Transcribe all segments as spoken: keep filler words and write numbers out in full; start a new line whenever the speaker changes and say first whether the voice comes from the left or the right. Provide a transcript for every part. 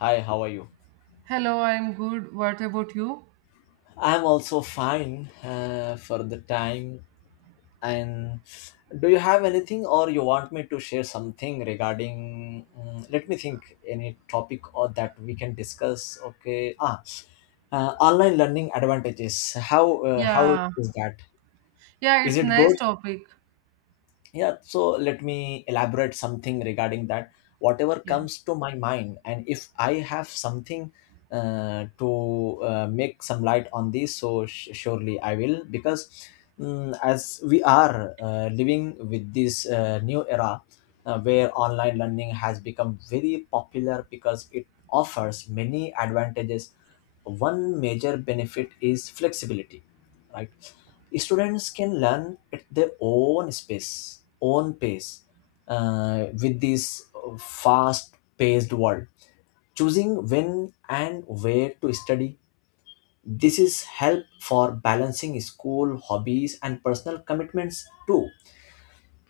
left: Hi, how are you?
right: Hello, I'm good. What about you?
left: I'm also fine uh, for the time. And do you have anything, or you want me to share something regarding? Mm, let me think. Any topic or that we can discuss? Okay. Ah, uh, online learning advantages. How uh, how
right: Yeah.
left: is that?
right: Yeah,
left: Is
right: it's
left: it good?
right: nice topic.
left: Yeah, so let me elaborate something regarding that. Whatever
right: Yeah.
left: comes to my mind, and if I have something uh, to uh, make some light on this, so sh- surely I will. Because mm, as we are uh, living with this uh, new era uh, where online learning has become very popular because it offers many advantages, one major benefit is flexibility, right? Students can learn at their own space, own pace, uh, with this fast-paced world. Choosing when and where to study. This is help for balancing school, hobbies, and personal commitments too.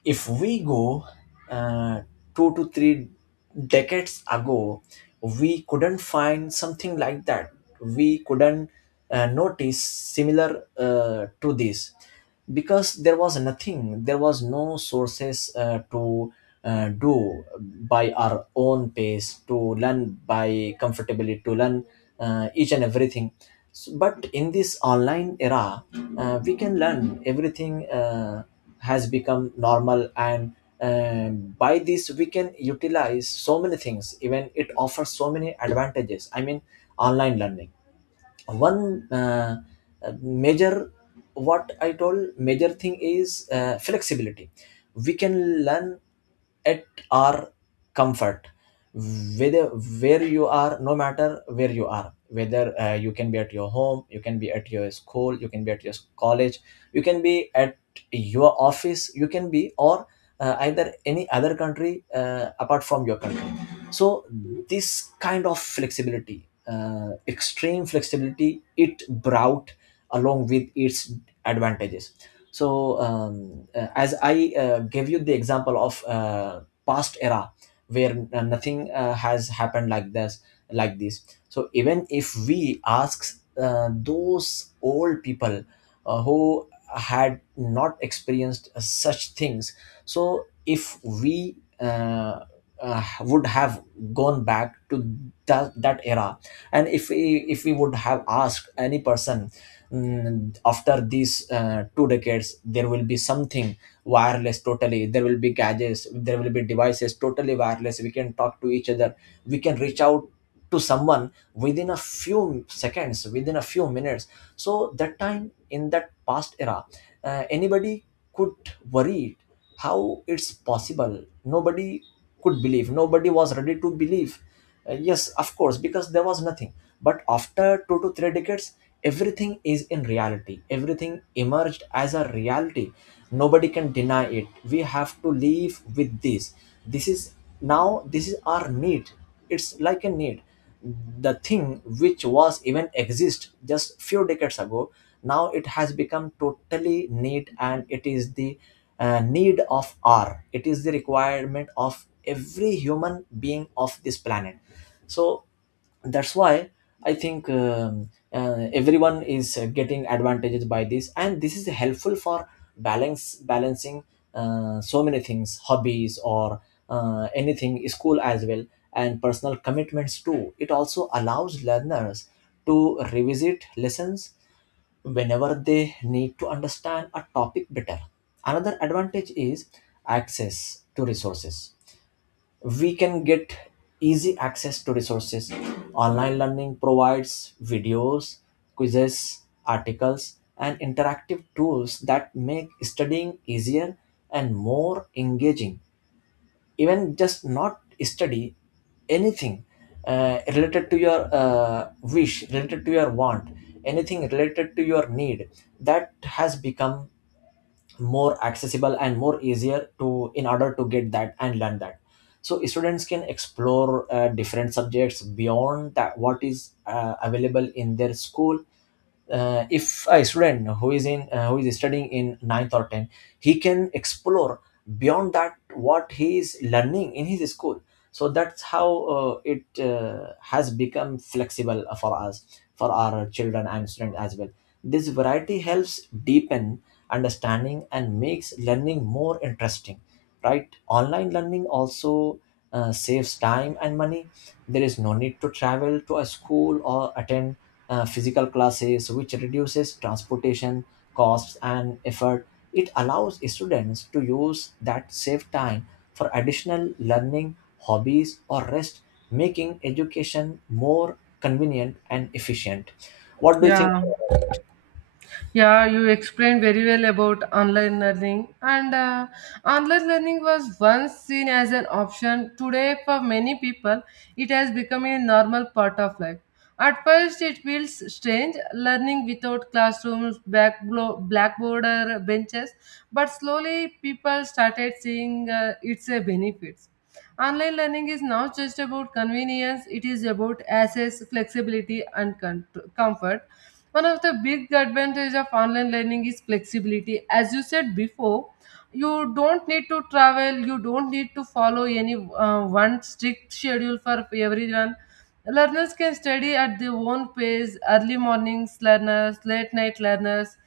left: If we go uh, two to three decades ago, we couldn't find something like that. We couldn't uh, notice similar uh, to this, because there was nothing, there was no sources uh, to uh, do by our own pace, to learn by comfortability, to learn uh, each and everything. So, but in this online era, uh, we can learn everything. Uh, has become normal, and um, by this we can utilize so many things, even it offers so many advantages. I mean, online learning, one uh, uh, major, what i told major thing is uh, flexibility. We can learn at our comfort, whether where you are no matter where you are, whether uh, you can be at your home, you can be at your school, you can be at your college, you can be at your office, you can be, or uh, either any other country uh, apart from your country. So this kind of flexibility, uh, extreme flexibility, it brought along with its advantages. So um, uh, as I uh, gave you the example of uh, past era where uh, nothing uh, has happened like this like this So even if we ask uh, those old people uh, who had not experienced uh, such things, so if we uh, uh, would have gone back to that, that era, and if we if we would have asked any person, mm, after these uh, two decades there will be something wireless totally, there will be gadgets, there will be devices totally wireless, we can talk to each other, we can reach out to someone within a few seconds, within a few minutes. So that time, in that past era, uh, anybody could worry, how it's possible? Nobody could believe, nobody was ready to believe. Uh, yes, of course, because there was nothing. But after two to three decades, everything is in reality, everything emerged as a reality. Nobody can deny it, we have to live with this. This is now, this is our need. It's like a need. The thing which was even exist just few decades ago, now it has become totally need, and it is the uh, need of our. It is the requirement of every human being of this planet. So that's why I think um, uh, everyone is uh, getting advantages by this, and this is helpful for balance balancing uh, so many things, hobbies, or uh, anything, school as well, and personal commitments too. It also allows learners to revisit lessons whenever they need to understand a topic better. Another advantage is access to resources. We can get easy access to resources. Online learning provides videos, quizzes, articles, and interactive tools that make studying easier and more engaging. Even just not study anything uh, related to your uh, wish, related to your want, anything related to your need, that has become more accessible and more easier to, in order to get that and learn that. So students can explore uh, different subjects beyond that what is uh, available in their school. Uh, if a student who is in uh, who is studying in ninth or tenth, he can explore beyond that what he is learning in his school. So that's how uh, it uh, has become flexible for us, for our children and students as well. This variety helps deepen understanding and makes learning more interesting, right? Online learning also uh, saves time and money. There is no need to travel to a school or attend uh, physical classes, which reduces transportation costs and effort. It allows students to use that saved time for additional learning, hobbies, or rest, making education more convenient and efficient. What do you think
right: Yeah.
left: about it?
right: Yeah, you explained very well about online learning, and uh, online learning was once seen as an option. Today, for many people, it has become a normal part of life. At first, it feels strange learning without classrooms, back blo- blackboard, or benches, but slowly people started seeing uh, its uh, benefits. Online learning is not just about convenience, it is about access, flexibility, and con- comfort. One of the big advantage of online learning is flexibility, as you said before. You don't need to travel, you don't need to follow any uh, one strict schedule for everyone. Learners can study at their own pace, early mornings learners, late night learners,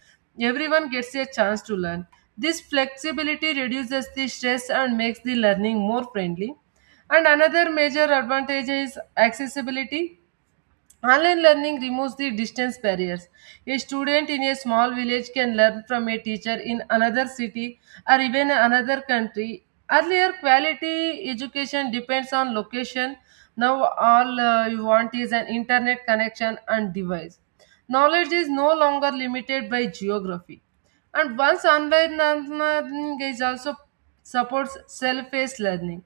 right: everyone gets a chance to learn. This flexibility reduces the stress and makes the learning more friendly. And another major advantage is accessibility. Online learning removes the distance barriers. A student in a small village can learn from a teacher in another city or even another country. Earlier, quality education depends on location. Now, all uh, you want is an internet connection and device. Knowledge is no longer limited by geography. And once online learning is also supports self-paced learning.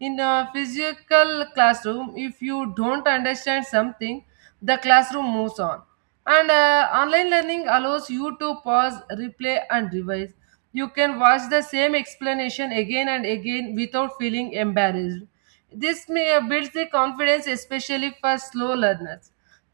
right: In a physical classroom, if you don't understand something, the classroom moves on. And uh, online learning allows you to pause, replay, and revise. You can watch the same explanation again and again without feeling embarrassed. This may builds the confidence, especially for slow learners.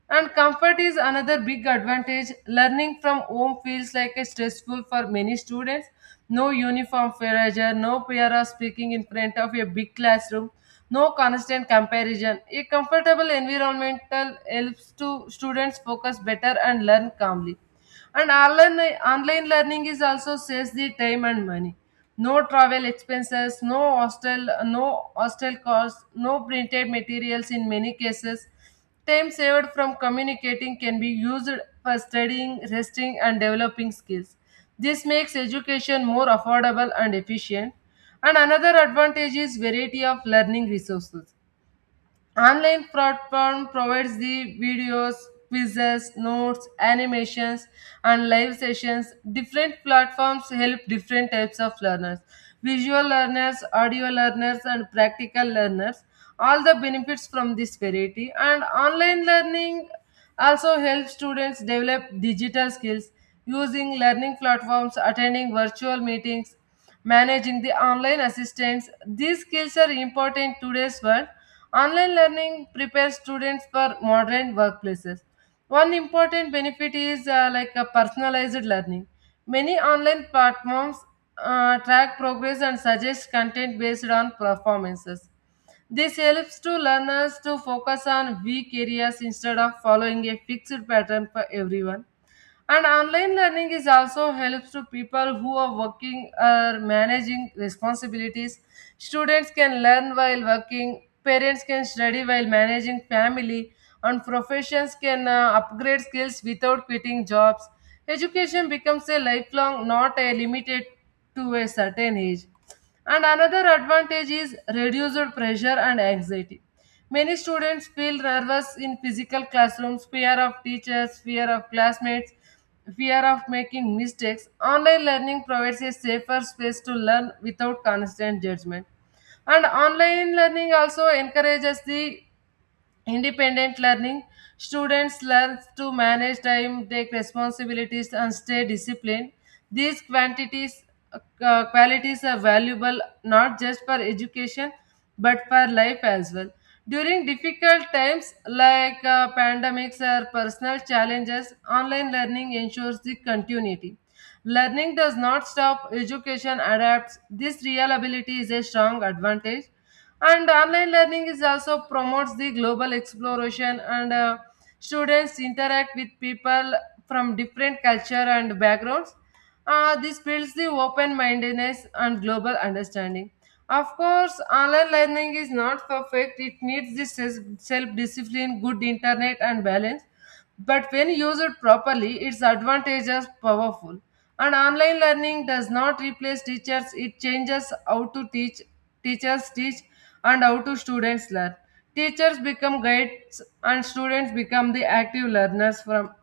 right: And comfort is another big advantage. Learning from home feels like a stressful for many students. No uniform pressure, no fear of speaking in front of a big classroom, no constant comparison. A comfortable environmental helps to students focus better and learn calmly. And online, online learning is also saves the time and money. No travel expenses, no hostel, no hostel costs, no printed materials in many cases. Time saved from communicating can be used for studying, resting, and developing skills. This makes education more affordable and efficient. And another advantage is variety of learning resources. Online platform provides the videos, quizzes, notes, animations, and live sessions. Different platforms help different types of learners: visual learners, audio learners, and practical learners. All the benefits from this variety. And online learning also helps students develop digital skills, using learning platforms, attending virtual meetings, managing the online assistants. These skills are important in today's world. Online learning prepares students for modern workplaces. One important benefit is uh, like a personalized learning. Many online platforms uh, track progress and suggest content based on performances. This helps to learners to focus on weak areas instead of following a fixed pattern for everyone. And online learning is also helps to people who are working or managing responsibilities. Students can learn while working, parents can study while managing family, and professions can uh, upgrade skills without quitting jobs. Education becomes a lifelong, not a limited to a certain age. And another advantage is reduced pressure and anxiety. Many students feel nervous in physical classrooms, fear of teachers, fear of classmates, fear of making mistakes. Online learning provides a safer space to learn without constant judgment. And online learning also encourages the independent learning. Students learn to manage time, take responsibilities, and stay disciplined. These quantities, uh, qualities are valuable, not just for education but for life as well. During difficult times like uh, pandemics or personal challenges, online learning ensures the continuity. Learning does not stop, education adapts. This reliability is a strong advantage, and online learning is also promotes the global exploration, and uh, students interact with people from different culture and backgrounds. Uh, this builds the open mindedness and global understanding. Of course, online learning is not perfect, it needs this self discipline, good internet, and balance. But when used properly, its advantages powerful. And online learning does not replace teachers, it changes how to teach, teachers teach, and how to students learn. Teachers become guides, and students become the active learners from.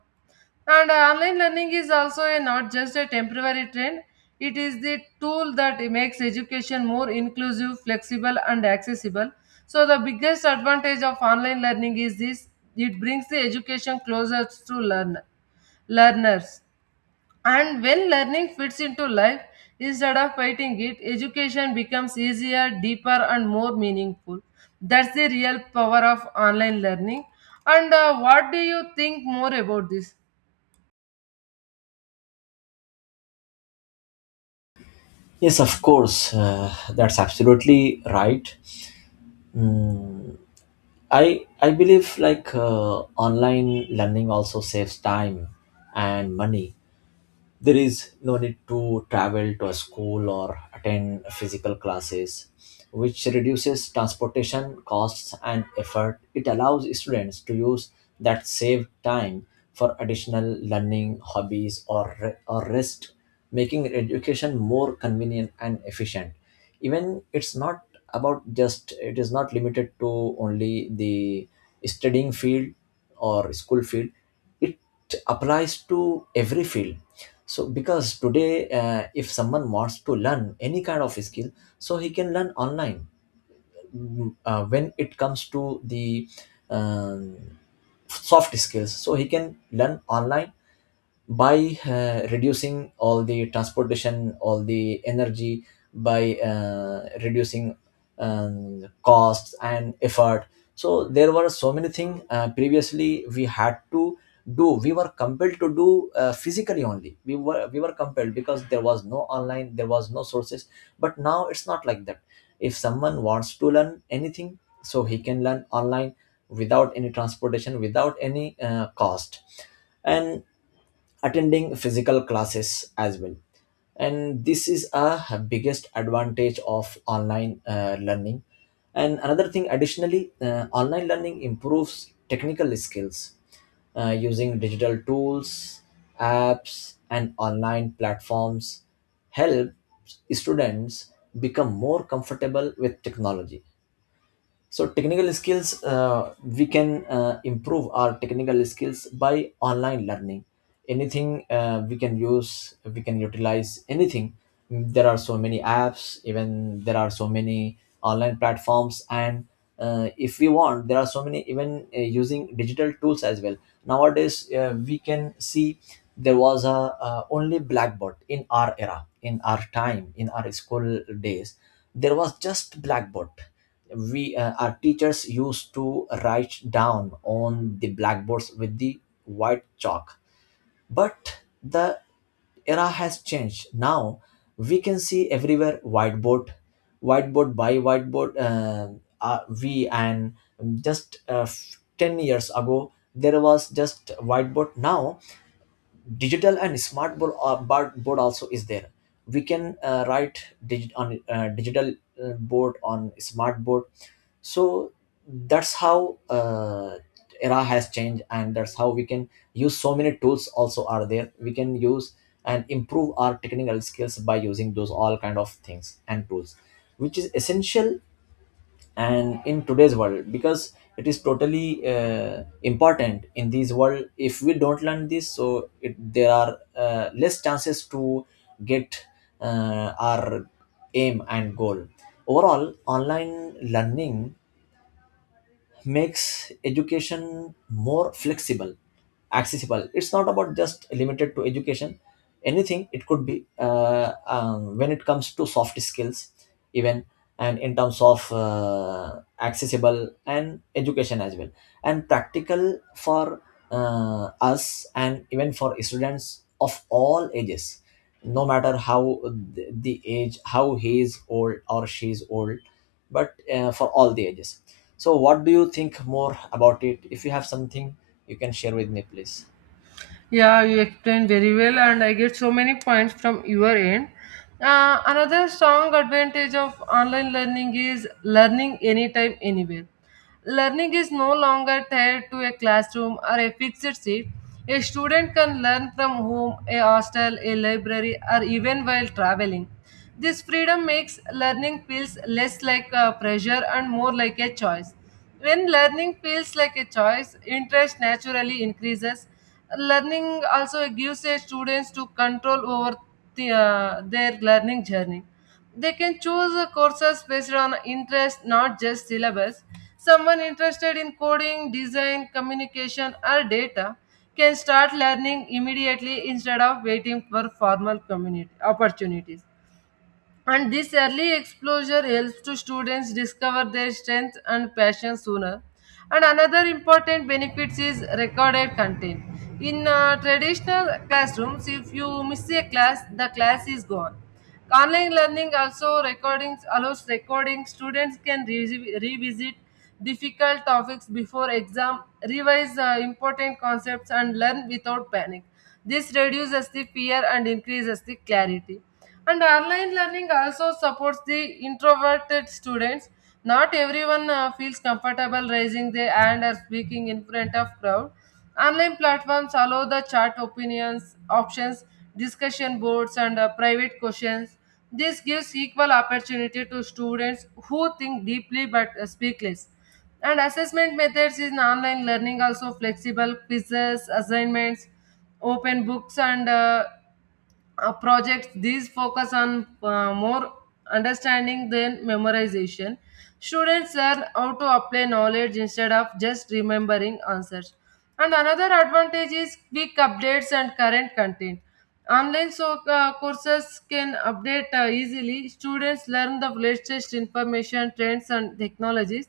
right: And uh, online learning is also a, not just a temporary trend, it is the tool that makes education more inclusive, flexible, and accessible. So, the biggest advantage of online learning is this: it brings the education closer to learn, learners. And when learning fits into life, instead of fighting it, education becomes easier, deeper, and more meaningful. That's the real power of online learning. And uh, what do you think more about this?
left: Yes, of course, uh, that's absolutely right. Mm, I I believe like uh, online learning also saves time and money. There is no need to travel to a school or attend physical classes, which reduces transportation costs and effort. It allows students to use that saved time for additional learning, hobbies, or, re- or rest, making education more convenient and efficient. Even it's not about just, it is not limited to only the studying field or school field. It applies to every field. So because today, uh, if someone wants to learn any kind of skill, so he can learn online. Mm, uh, when it comes to the um, soft skills, so he can learn online by uh, reducing all the transportation, all the energy, by uh, reducing um, costs and effort. So there were so many things uh, previously we had to do, we were compelled to do uh, physically only, we were we were compelled because there was no online, there was no sources. But now it's not like that. If someone wants to learn anything, so he can learn online without any transportation, without any uh, cost, and attending physical classes as well. And this is a biggest advantage of online uh, learning. And another thing, additionally, uh, online learning improves technical skills. Uh, using digital tools, apps and online platforms help students become more comfortable with technology. So technical skills, uh, we can uh, improve our technical skills by online learning. Anything uh, we can use, we can utilize anything. There are so many apps, even there are so many online platforms, and uh, if we want, there are so many, even uh, using digital tools as well. Nowadays uh, we can see, there was a uh, only blackboard in our era, in our time, in our school days. There was just blackboard. We uh, our teachers used to write down on the blackboards with the white chalk. But the era has changed now. We can see everywhere whiteboard, whiteboard by whiteboard, uh, uh, we, and just uh, ten years ago there was just whiteboard. Now digital and smart board, uh, bar- board also is there. We can uh, write digi- on uh, digital uh, board, on smart board. So that's how uh, era has changed, and that's how we can use, so many tools also are there, we can use and improve our technical skills by using those all kind of things and tools, which is essential and in today's world, because it is totally uh, important in this world. If we don't learn this, so it, there are uh, less chances to get uh, our aim and goal. Overall, online learning makes education more flexible, accessible. It's not about just limited to education, anything it could be, uh, um, when it comes to soft skills even, and in terms of uh, accessible and education as well, and practical for uh, us and even for students of all ages, no matter how, the the age, how he is old or she is old, but uh, for all the ages. So, what do you think more about it? If you have something, you can share with me, please.
right: Yeah, you explained very well, and I get so many points from your end. Uh, another strong advantage of online learning is learning anytime, anywhere. Learning is no longer tied to a classroom or a fixed seat. A student can learn from home, a hostel, a library, or even while traveling. This freedom makes learning feels less like a pressure and more like a choice. When learning feels like a choice, interest naturally increases. Learning also gives a students to control over the, uh, their learning journey. They can choose uh, courses based on interest, not just syllabus. Someone interested in coding, design, communication, or data can start learning immediately instead of waiting for formal community opportunities. And this early exposure helps to students discover their strengths and passion sooner. And another important benefit is recorded content. In uh, traditional classrooms, if you miss a class, the class is gone. Online learning also recordings allows recording. Students can re- revisit difficult topics before exam, revise uh, important concepts, and learn without panic. This reduces the fear and increases the clarity. And online learning also supports the introverted students. Not everyone uh, feels comfortable raising their hand or speaking in front of crowd. Online platforms allow the chat opinions, options, discussion boards, and uh, private questions. This gives equal opportunity to students who think deeply but uh, speak less. And assessment methods in online learning also flexible quizzes, assignments, open books, and uh, uh, projects. These focus on uh, more understanding than memorization. Students learn how to apply knowledge instead of just remembering answers. And another advantage is quick updates and current content. Online, so uh, courses can update uh, easily. Students learn the latest information, trends, and technologies.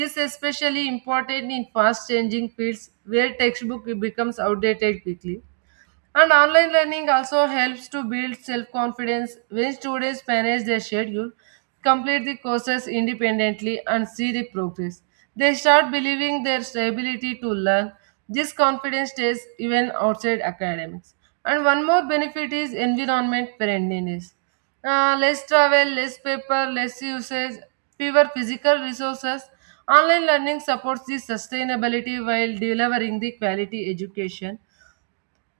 right: This is especially important in fast changing fields where textbook becomes outdated quickly. And online learning also helps to build self confidence when students manage their schedule, complete the courses independently, and see the progress. They start believing their ability to learn. This confidence stays even outside academics. And one more benefit is environment friendliness. Uh, less travel, less paper, less usage, fewer physical resources. Online learning supports the sustainability while delivering the quality education.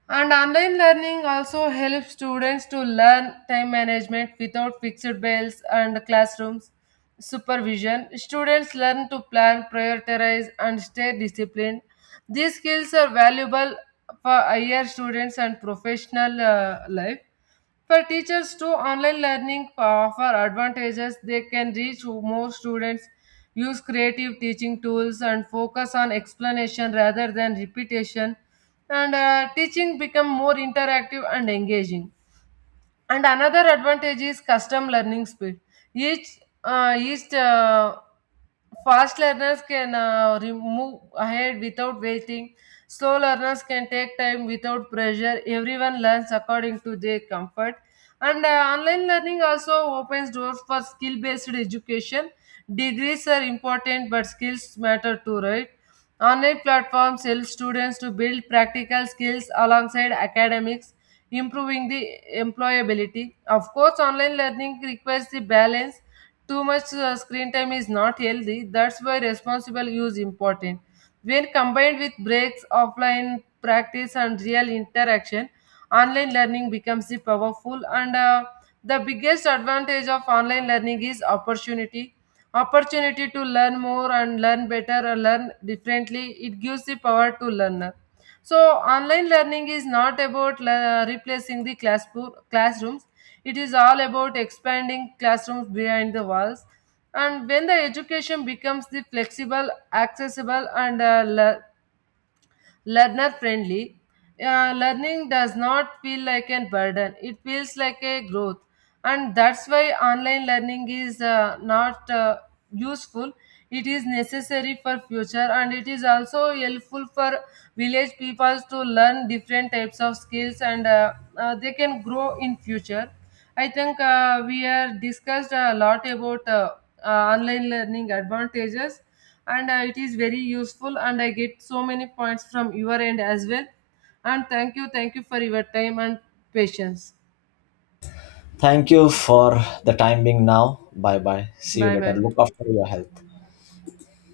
right: And online learning also helps students to learn time management without fixed bells and classrooms supervision. Students learn to plan, prioritize, and stay disciplined. These skills are valuable for higher students and professional uh, life. For teachers too, online learning uh, offer advantages. They can reach more students, use creative teaching tools, and focus on explanation rather than repetition. And uh, teaching become more interactive and engaging. And another advantage is custom learning speed. Each uh, each uh, fast learners can uh, re- move ahead without waiting. Slow learners can take time without pressure. Everyone learns according to their comfort. And uh, online learning also opens doors for skill based education. Degrees are important, but skills matter too, right? Online platforms help students to build practical skills alongside academics, improving the employability. Of course, online learning requires the balance. Too much uh, screen time is not healthy. That's why responsible use important. When combined with breaks, offline practice, and real interaction, online learning becomes the powerful. And uh, the biggest advantage of online learning is opportunity. Opportunity to learn more and learn better or learn differently. It gives the power to learner. So online learning is not about le- uh, replacing the class classrooms. It is all about expanding classrooms behind the walls. And when the education becomes the flexible, accessible, and uh, le- learner friendly, uh, learning does not feel like a burden, it feels like a growth. And that's why online learning is uh, not uh, useful, it is necessary for future. And it is also helpful for village peoples to learn different types of skills, and uh, uh, they can grow in future. I think uh, we have discussed a lot about uh, uh, online learning advantages, and uh, it is very useful. And I get so many points from your end as well. And thank you, thank you for your time and patience.
left: Thank you for the time being now. Bye bye. See you
right: Bye
left: later.
right: bye.
left: Look after your health.